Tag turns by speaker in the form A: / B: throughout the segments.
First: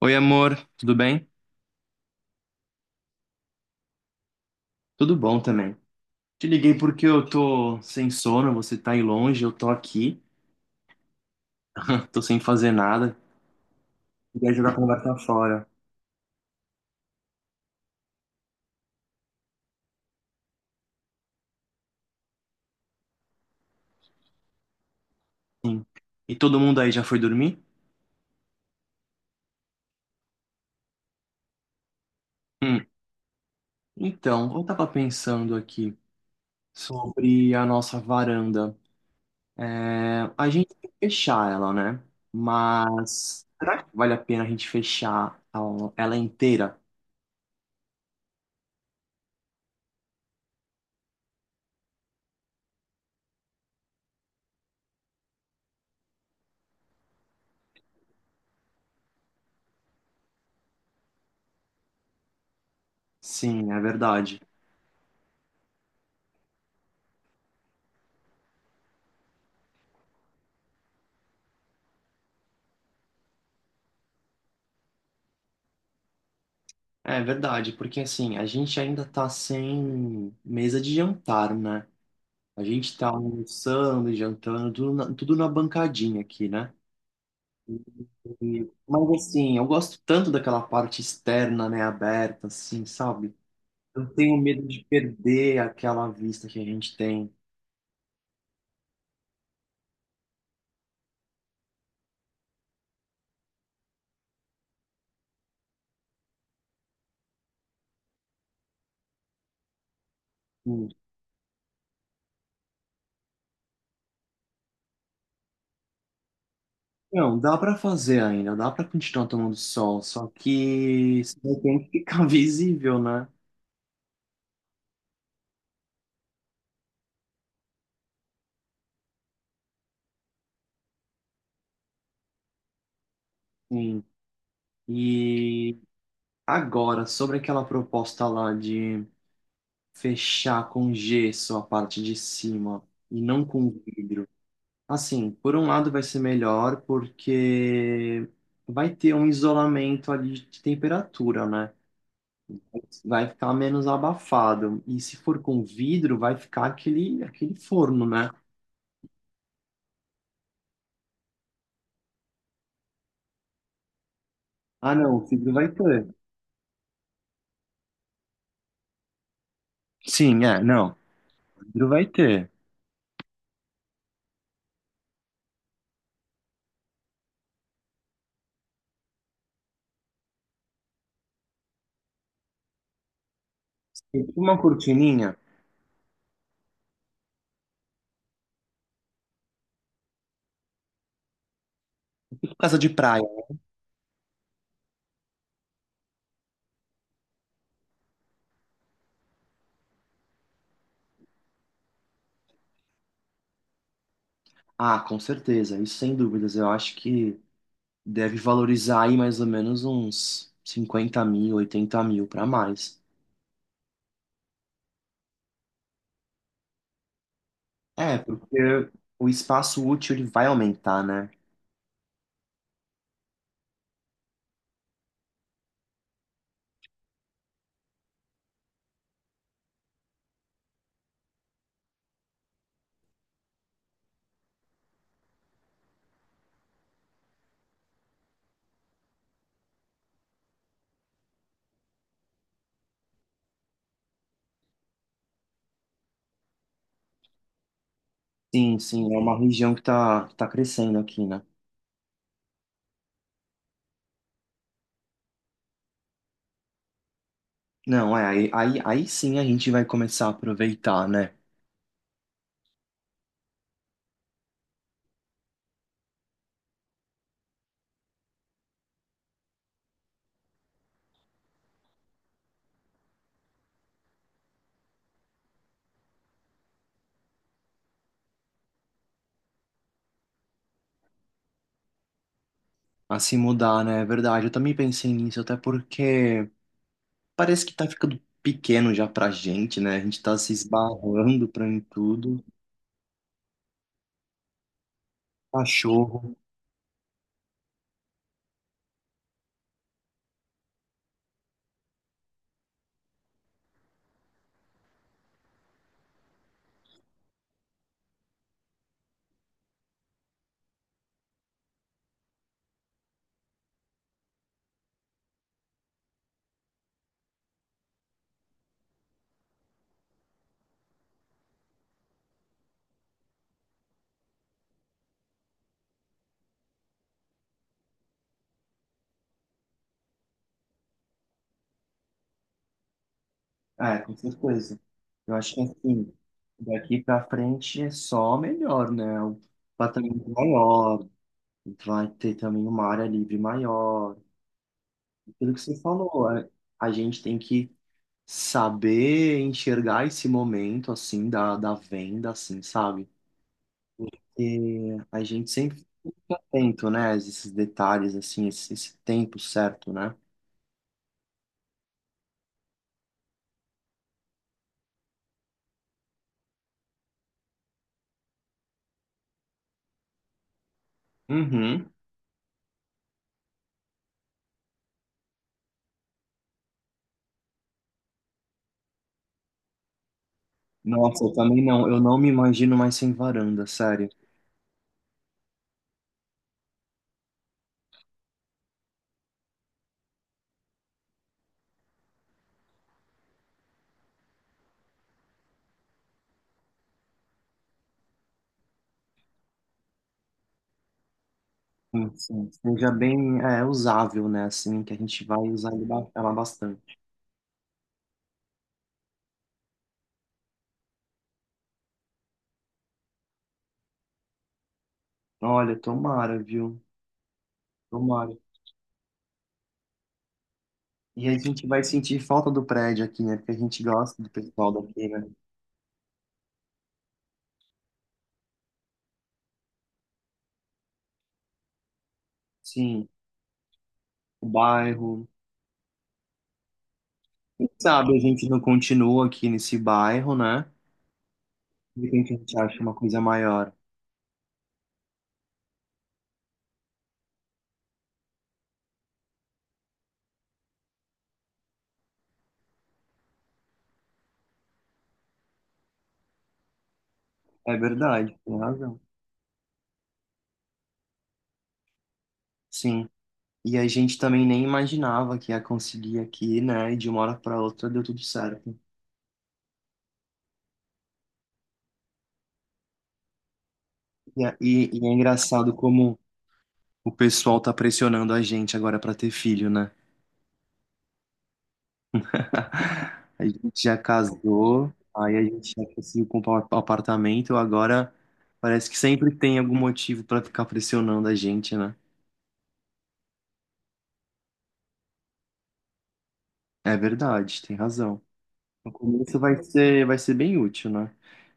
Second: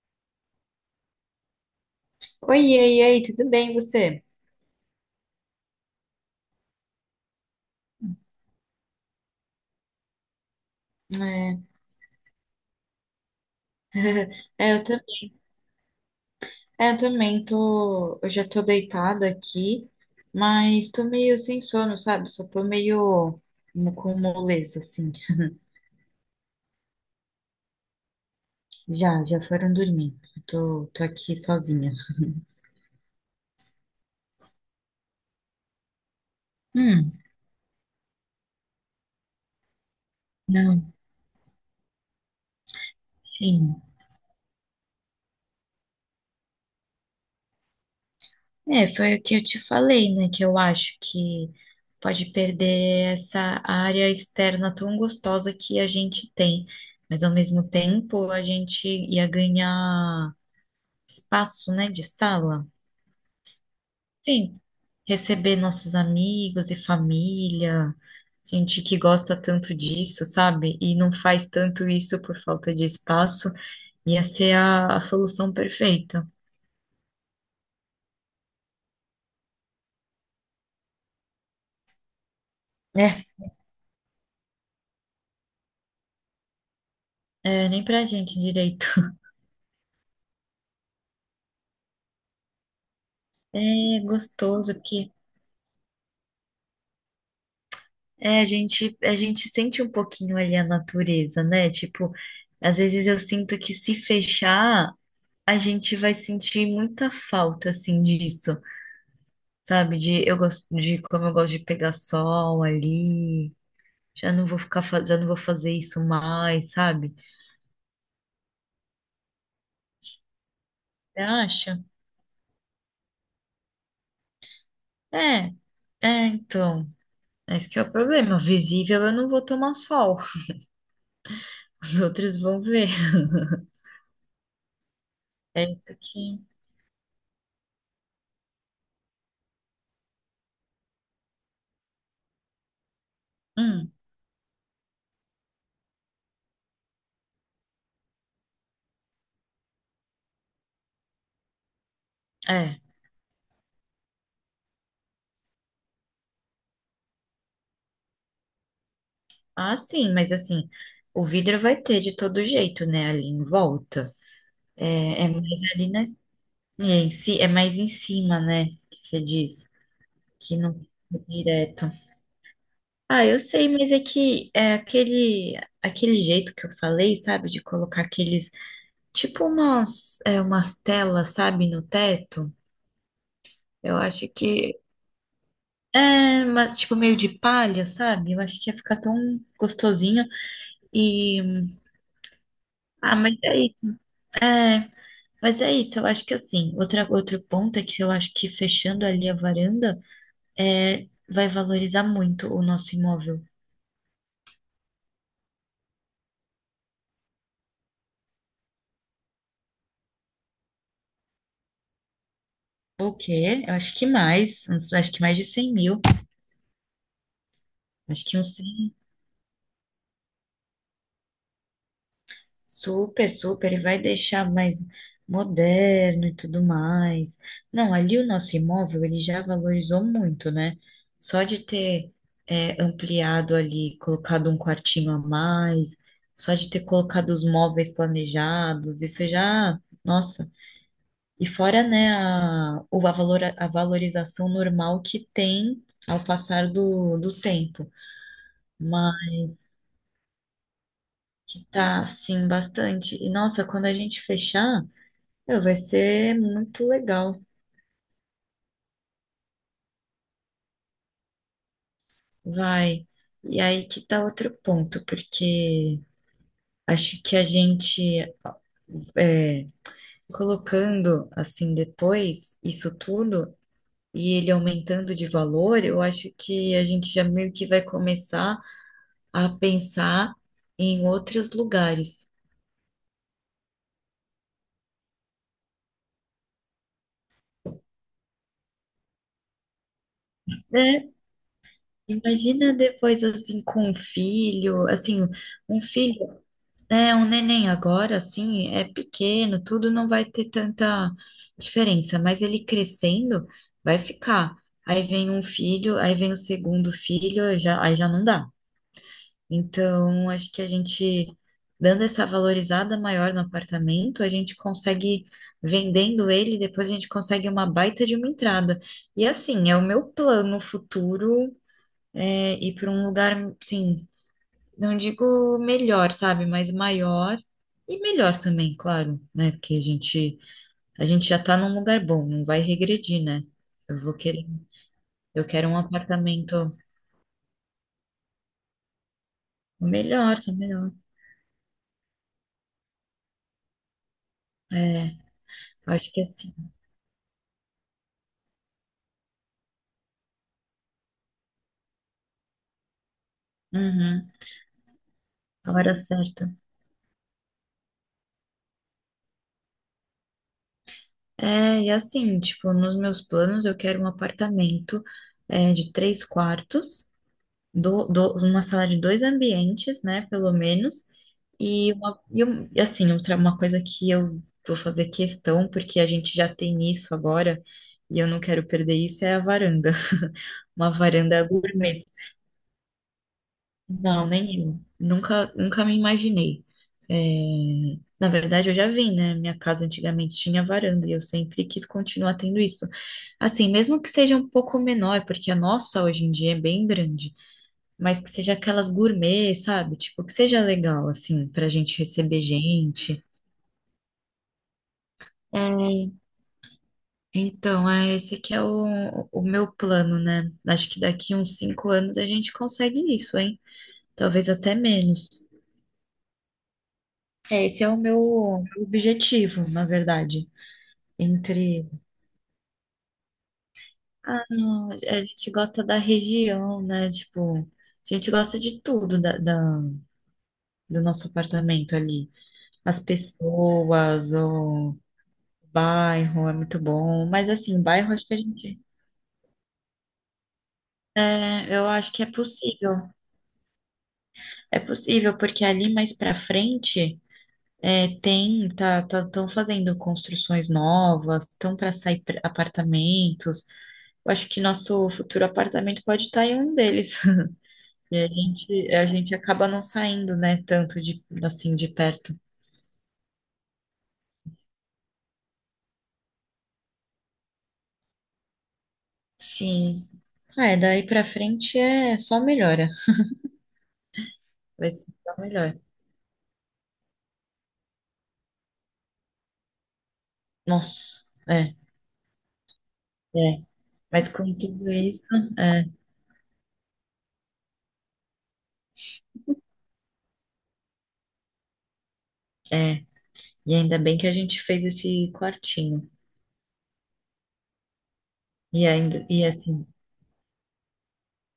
A: Oi, amor, tudo bem?
B: Oi, e aí, tudo bem, você?
A: Tudo bom também. Te liguei porque eu tô sem sono, você tá aí longe, eu tô aqui,
B: É,
A: tô sem fazer nada. Queria jogar
B: é,
A: a
B: eu, tam-
A: conversa fora.
B: é, eu também tô. Eu já tô deitada aqui, mas tô meio sem sono, sabe? Só tô meio com moleza, assim.
A: Sim. E todo mundo aí já foi dormir?
B: Já, foram dormir. Eu tô aqui sozinha.
A: Hum. Então, eu tava pensando aqui
B: Hum,
A: sobre a nossa varanda. É, a gente tem
B: não,
A: que fechar ela, né? Mas
B: sim.
A: será que vale a pena a gente fechar ela inteira?
B: É, foi o que eu te falei, né? Que eu acho que pode perder essa área externa tão gostosa que a gente tem, mas ao mesmo tempo a gente ia ganhar. Espaço, né, de sala.
A: Sim, é verdade.
B: Sim, receber nossos amigos e família, gente que gosta tanto disso, sabe? E não faz tanto isso por falta de espaço, ia ser a solução perfeita.
A: É verdade, porque assim, a gente ainda tá sem mesa de jantar, né? A gente tá
B: É,
A: almoçando, e jantando, tudo na bancadinha aqui, né?
B: é, nem pra gente
A: E-
B: direito.
A: mas assim, eu gosto tanto daquela parte externa, né, aberta, assim, sabe?
B: É
A: Eu tenho medo
B: gostoso,
A: de
B: porque
A: perder aquela vista que a gente tem.
B: a gente sente um pouquinho ali a natureza, né? Tipo, às vezes eu sinto que se fechar, a gente vai sentir muita falta, assim, disso. Sabe, de eu gosto
A: Hum.
B: de como eu gosto de pegar sol ali. Já não vou fazer isso mais, sabe?
A: Não, dá pra fazer ainda, dá pra continuar tomando sol, só que
B: Você
A: isso daí tem
B: acha?
A: que ficar visível, né?
B: É, é, então. Esse que é o problema. Visível eu não vou tomar sol. Os outros vão ver.
A: Sim.
B: É
A: E
B: isso que.
A: agora, sobre aquela proposta lá de fechar com gesso a parte de cima e não com
B: Hum,
A: vidro. Assim, por um lado vai ser melhor porque vai ter um isolamento ali de temperatura, né?
B: é.
A: Vai ficar menos abafado. E se for com vidro, vai ficar aquele forno, né?
B: Ah, sim, mas assim, o vidro vai ter de todo jeito, né? Ali em volta.
A: Ah, não,
B: É,
A: o
B: é mais
A: vidro vai
B: ali na,
A: ter.
B: é, em si, é mais em cima, né? Que você diz.
A: Sim,
B: Que
A: é,
B: não
A: não.
B: é
A: O
B: direto.
A: vidro vai ter.
B: Ah, eu sei, mas é que é aquele jeito que eu falei, sabe? De colocar aqueles, tipo umas telas, sabe, no teto. Eu
A: E
B: acho
A: uma
B: que
A: cortininha,
B: tipo meio de palha, sabe? Eu acho que ia ficar tão gostosinho. E,
A: e casa de
B: ah,
A: praia.
B: mas é isso. É, mas é isso. Eu acho que assim, outro ponto é que eu acho que fechando ali a varanda, vai valorizar muito o nosso imóvel.
A: Ah, com certeza, isso sem dúvidas. Eu acho que deve valorizar aí mais ou menos uns 50 mil, 80 mil para mais.
B: O quê? Eu acho que mais de 100 mil.
A: É,
B: Acho que uns
A: porque
B: 100
A: o espaço útil ele vai aumentar, né?
B: Super, super, e vai deixar mais moderno e tudo mais. Não, ali o nosso imóvel ele já valorizou muito, né? Só de ter ampliado ali, colocado um quartinho a mais, só de ter colocado os móveis planejados, isso já, nossa. E fora, né, a, o- a, valora- a valorização normal que tem ao passar do tempo,
A: Sim, sim, é uma
B: mas
A: região que tá crescendo aqui, né?
B: que tá, assim, bastante. E nossa, quando a gente fechar. Não, vai ser muito legal,
A: Não, é, aí sim a gente vai começar a aproveitar, né?
B: vai. E aí que tá outro ponto, porque acho que a gente é, colocando assim depois isso tudo e ele aumentando de valor, eu acho que a gente já meio que vai começar a pensar em outros lugares.
A: A se mudar, né? É verdade, eu também pensei nisso, até porque parece que tá ficando pequeno já pra gente, né? A gente tá se
B: É,
A: esbarrando pra em tudo.
B: imagina depois assim com um filho, assim, um filho
A: Cachorro,
B: Um neném agora, assim, é pequeno, tudo não vai ter tanta diferença, mas ele crescendo vai ficar. Aí vem um filho, aí vem o segundo filho, já, aí já não dá. Então, acho que a gente, dando essa valorizada maior no apartamento, a gente consegue, vendendo ele, depois a gente consegue uma baita de uma entrada. E assim, é o meu plano futuro, ir para um lugar, sim não digo melhor, sabe, mas maior e melhor também, claro, né? Porque a gente já tá num lugar bom, não vai regredir, né?
A: ah, é,
B: Eu vou
A: com
B: querer,
A: certeza. Eu
B: eu
A: acho que
B: quero um
A: assim,
B: apartamento
A: daqui pra frente é só melhor, né? O patamar é
B: melhor, tá melhor.
A: maior, vai ter também uma área livre maior.
B: É,
A: Aquilo que você
B: acho que é
A: falou, a,
B: assim.
A: a gente tem que saber enxergar esse momento, assim, da venda, assim, sabe?
B: Uhum,
A: E a gente
B: a
A: sempre
B: hora
A: fica
B: certa.
A: atento, né, a esses detalhes, assim, esse tempo certo, né?
B: É, e assim, tipo, nos meus planos eu quero um apartamento de três quartos. Uma sala de dois ambientes, né, pelo menos,
A: Uhum.
B: e, uma, e um- e, assim, outra, uma coisa que eu vou fazer questão, porque a gente já tem isso agora, e eu não quero perder isso, é a varanda. Uma
A: Nossa, eu
B: varanda
A: também não. Eu
B: gourmet.
A: não me imagino mais sem varanda, sério.
B: Não, nenhum. Nunca, nunca me imaginei. É, na verdade, eu já vim, né? Minha casa antigamente tinha varanda e eu sempre quis continuar tendo isso. Assim, mesmo que seja um pouco menor, porque a nossa hoje em dia é bem grande mas que seja aquelas gourmet, sabe? Tipo, que seja legal, assim, pra gente
A: Sim,
B: receber
A: sim, seja
B: gente.
A: bem é, usável, né? Assim, que a gente vai usar ele
B: É.
A: ba- ela bastante.
B: Então, esse aqui é o meu plano, né? Acho que daqui uns 5 anos a gente consegue isso, hein? Talvez até menos.
A: Olha, tomara, viu?
B: É, esse é o
A: Tomara.
B: meu objetivo, na verdade.
A: E a gente vai
B: Entre,
A: sentir falta do prédio aqui, né? Porque a gente gosta do
B: ah,
A: pessoal
B: não, a
A: daqui, né?
B: gente gosta da região, né? Tipo, a gente gosta de tudo da, do nosso apartamento ali. As
A: Sim,
B: pessoas,
A: o
B: o
A: bairro.
B: bairro é muito bom, mas
A: Quem
B: assim, bairro
A: sabe a
B: acho que a
A: gente não
B: gente,
A: continua aqui nesse bairro, né?
B: eu
A: De
B: acho que
A: repente a gente acha uma coisa maior.
B: é possível porque ali mais pra frente estão fazendo construções novas, estão para sair apartamentos. Eu acho que nosso futuro apartamento pode estar em um deles.
A: É
B: E a
A: verdade, tem
B: gente,
A: razão.
B: a gente acaba não saindo, né, tanto de assim de perto.
A: Sim. E a gente também nem imaginava que ia conseguir aqui, né? E de uma hora para outra deu tudo certo.
B: Sim. Ah, é, daí pra frente é só melhora.
A: E, é- e,
B: Vai ser
A: e é
B: só
A: engraçado
B: melhor.
A: como o pessoal tá pressionando a gente agora pra ter filho, né?
B: Nossa, é,
A: A
B: é.
A: gente já
B: Mas com tudo
A: casou,
B: isso,
A: aí a gente já
B: é.
A: conseguiu comprar um apartamento, agora parece que sempre tem algum motivo pra ficar pressionando a gente, né?
B: É, e ainda bem que a gente fez esse quartinho.
A: É verdade, tem razão.
B: E
A: No
B: ainda,
A: começo
B: e
A: vai
B: assim,
A: ser, vai ser bem útil, né?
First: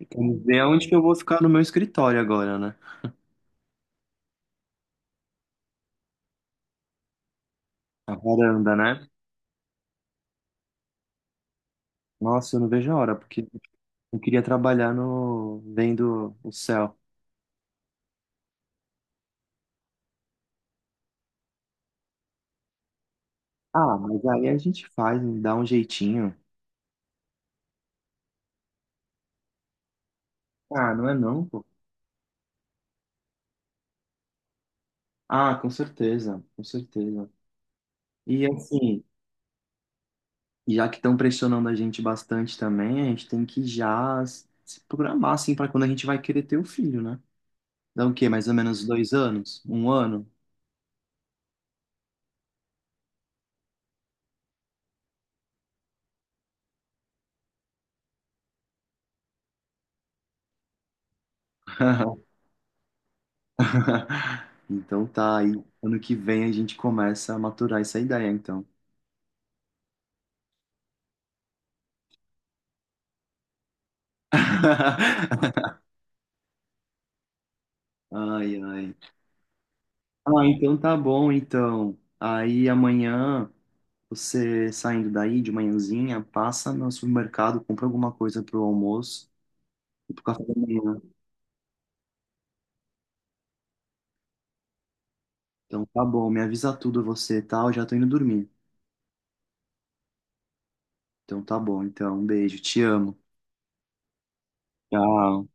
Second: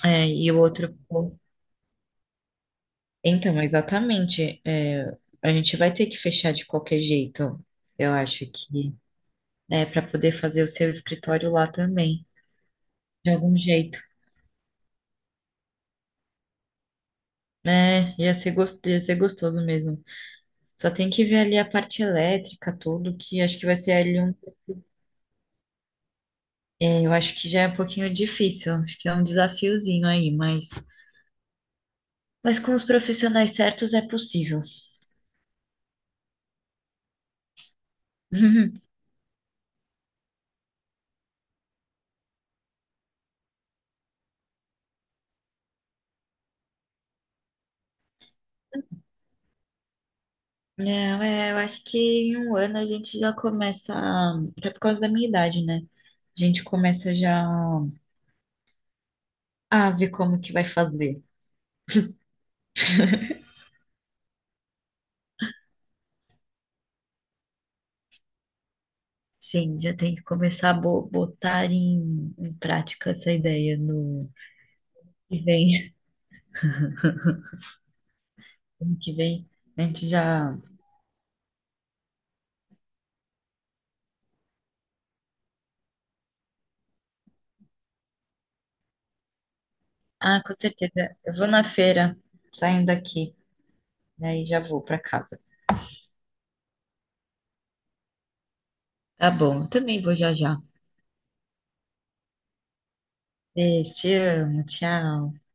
A: E vamos
B: e o
A: ver onde que
B: outro.
A: eu vou ficar no meu escritório agora, né?
B: Então, exatamente. A gente vai ter que fechar de qualquer jeito, eu
A: A
B: acho
A: varanda,
B: que.
A: né?
B: É, para poder fazer o seu escritório lá também,
A: Nossa, eu não vejo a hora,
B: de
A: porque
B: algum jeito.
A: eu queria trabalhar no vendo o céu.
B: É, ia ser gostoso mesmo. Só tem que ver ali a parte elétrica, tudo, que acho que vai ser
A: Ah,
B: ali
A: mas
B: um.
A: aí a gente faz, dá um jeitinho.
B: Eu acho que já é um pouquinho difícil. Acho que é um desafiozinho aí, mas.
A: Ah, não é não, pô.
B: Mas com os profissionais certos é possível.
A: Ah, com certeza, com certeza. E assim, já que estão pressionando a gente bastante também, a gente tem que já se programar, assim, para quando a gente vai querer ter o filho, né? Dá o quê? Mais ou menos 2 anos? Um ano?
B: Não, eu acho que em um ano a gente já começa, até por causa da minha idade, né? A gente começa já a ver como que vai fazer.
A: Então tá, aí ano que vem a gente começa a maturar essa ideia, então.
B: Sim, já tem que começar a botar em prática essa ideia no que vem.
A: Ai, ai.
B: Ano que vem a gente
A: Ah,
B: já.
A: então tá bom, então. Aí amanhã. Você saindo daí de manhãzinha, passa no supermercado, compra alguma coisa pro almoço e pro
B: Ah,
A: café da
B: com
A: manhã.
B: certeza. Eu vou na feira, saindo daqui, daí já vou pra casa.
A: Então tá bom, me avisa tudo você, tá? Eu já tô indo dormir.
B: Tá bom, eu também vou já já.
A: Então tá bom, então, um beijo, te amo.
B: Beijo, te amo, tchau.
A: Tchau.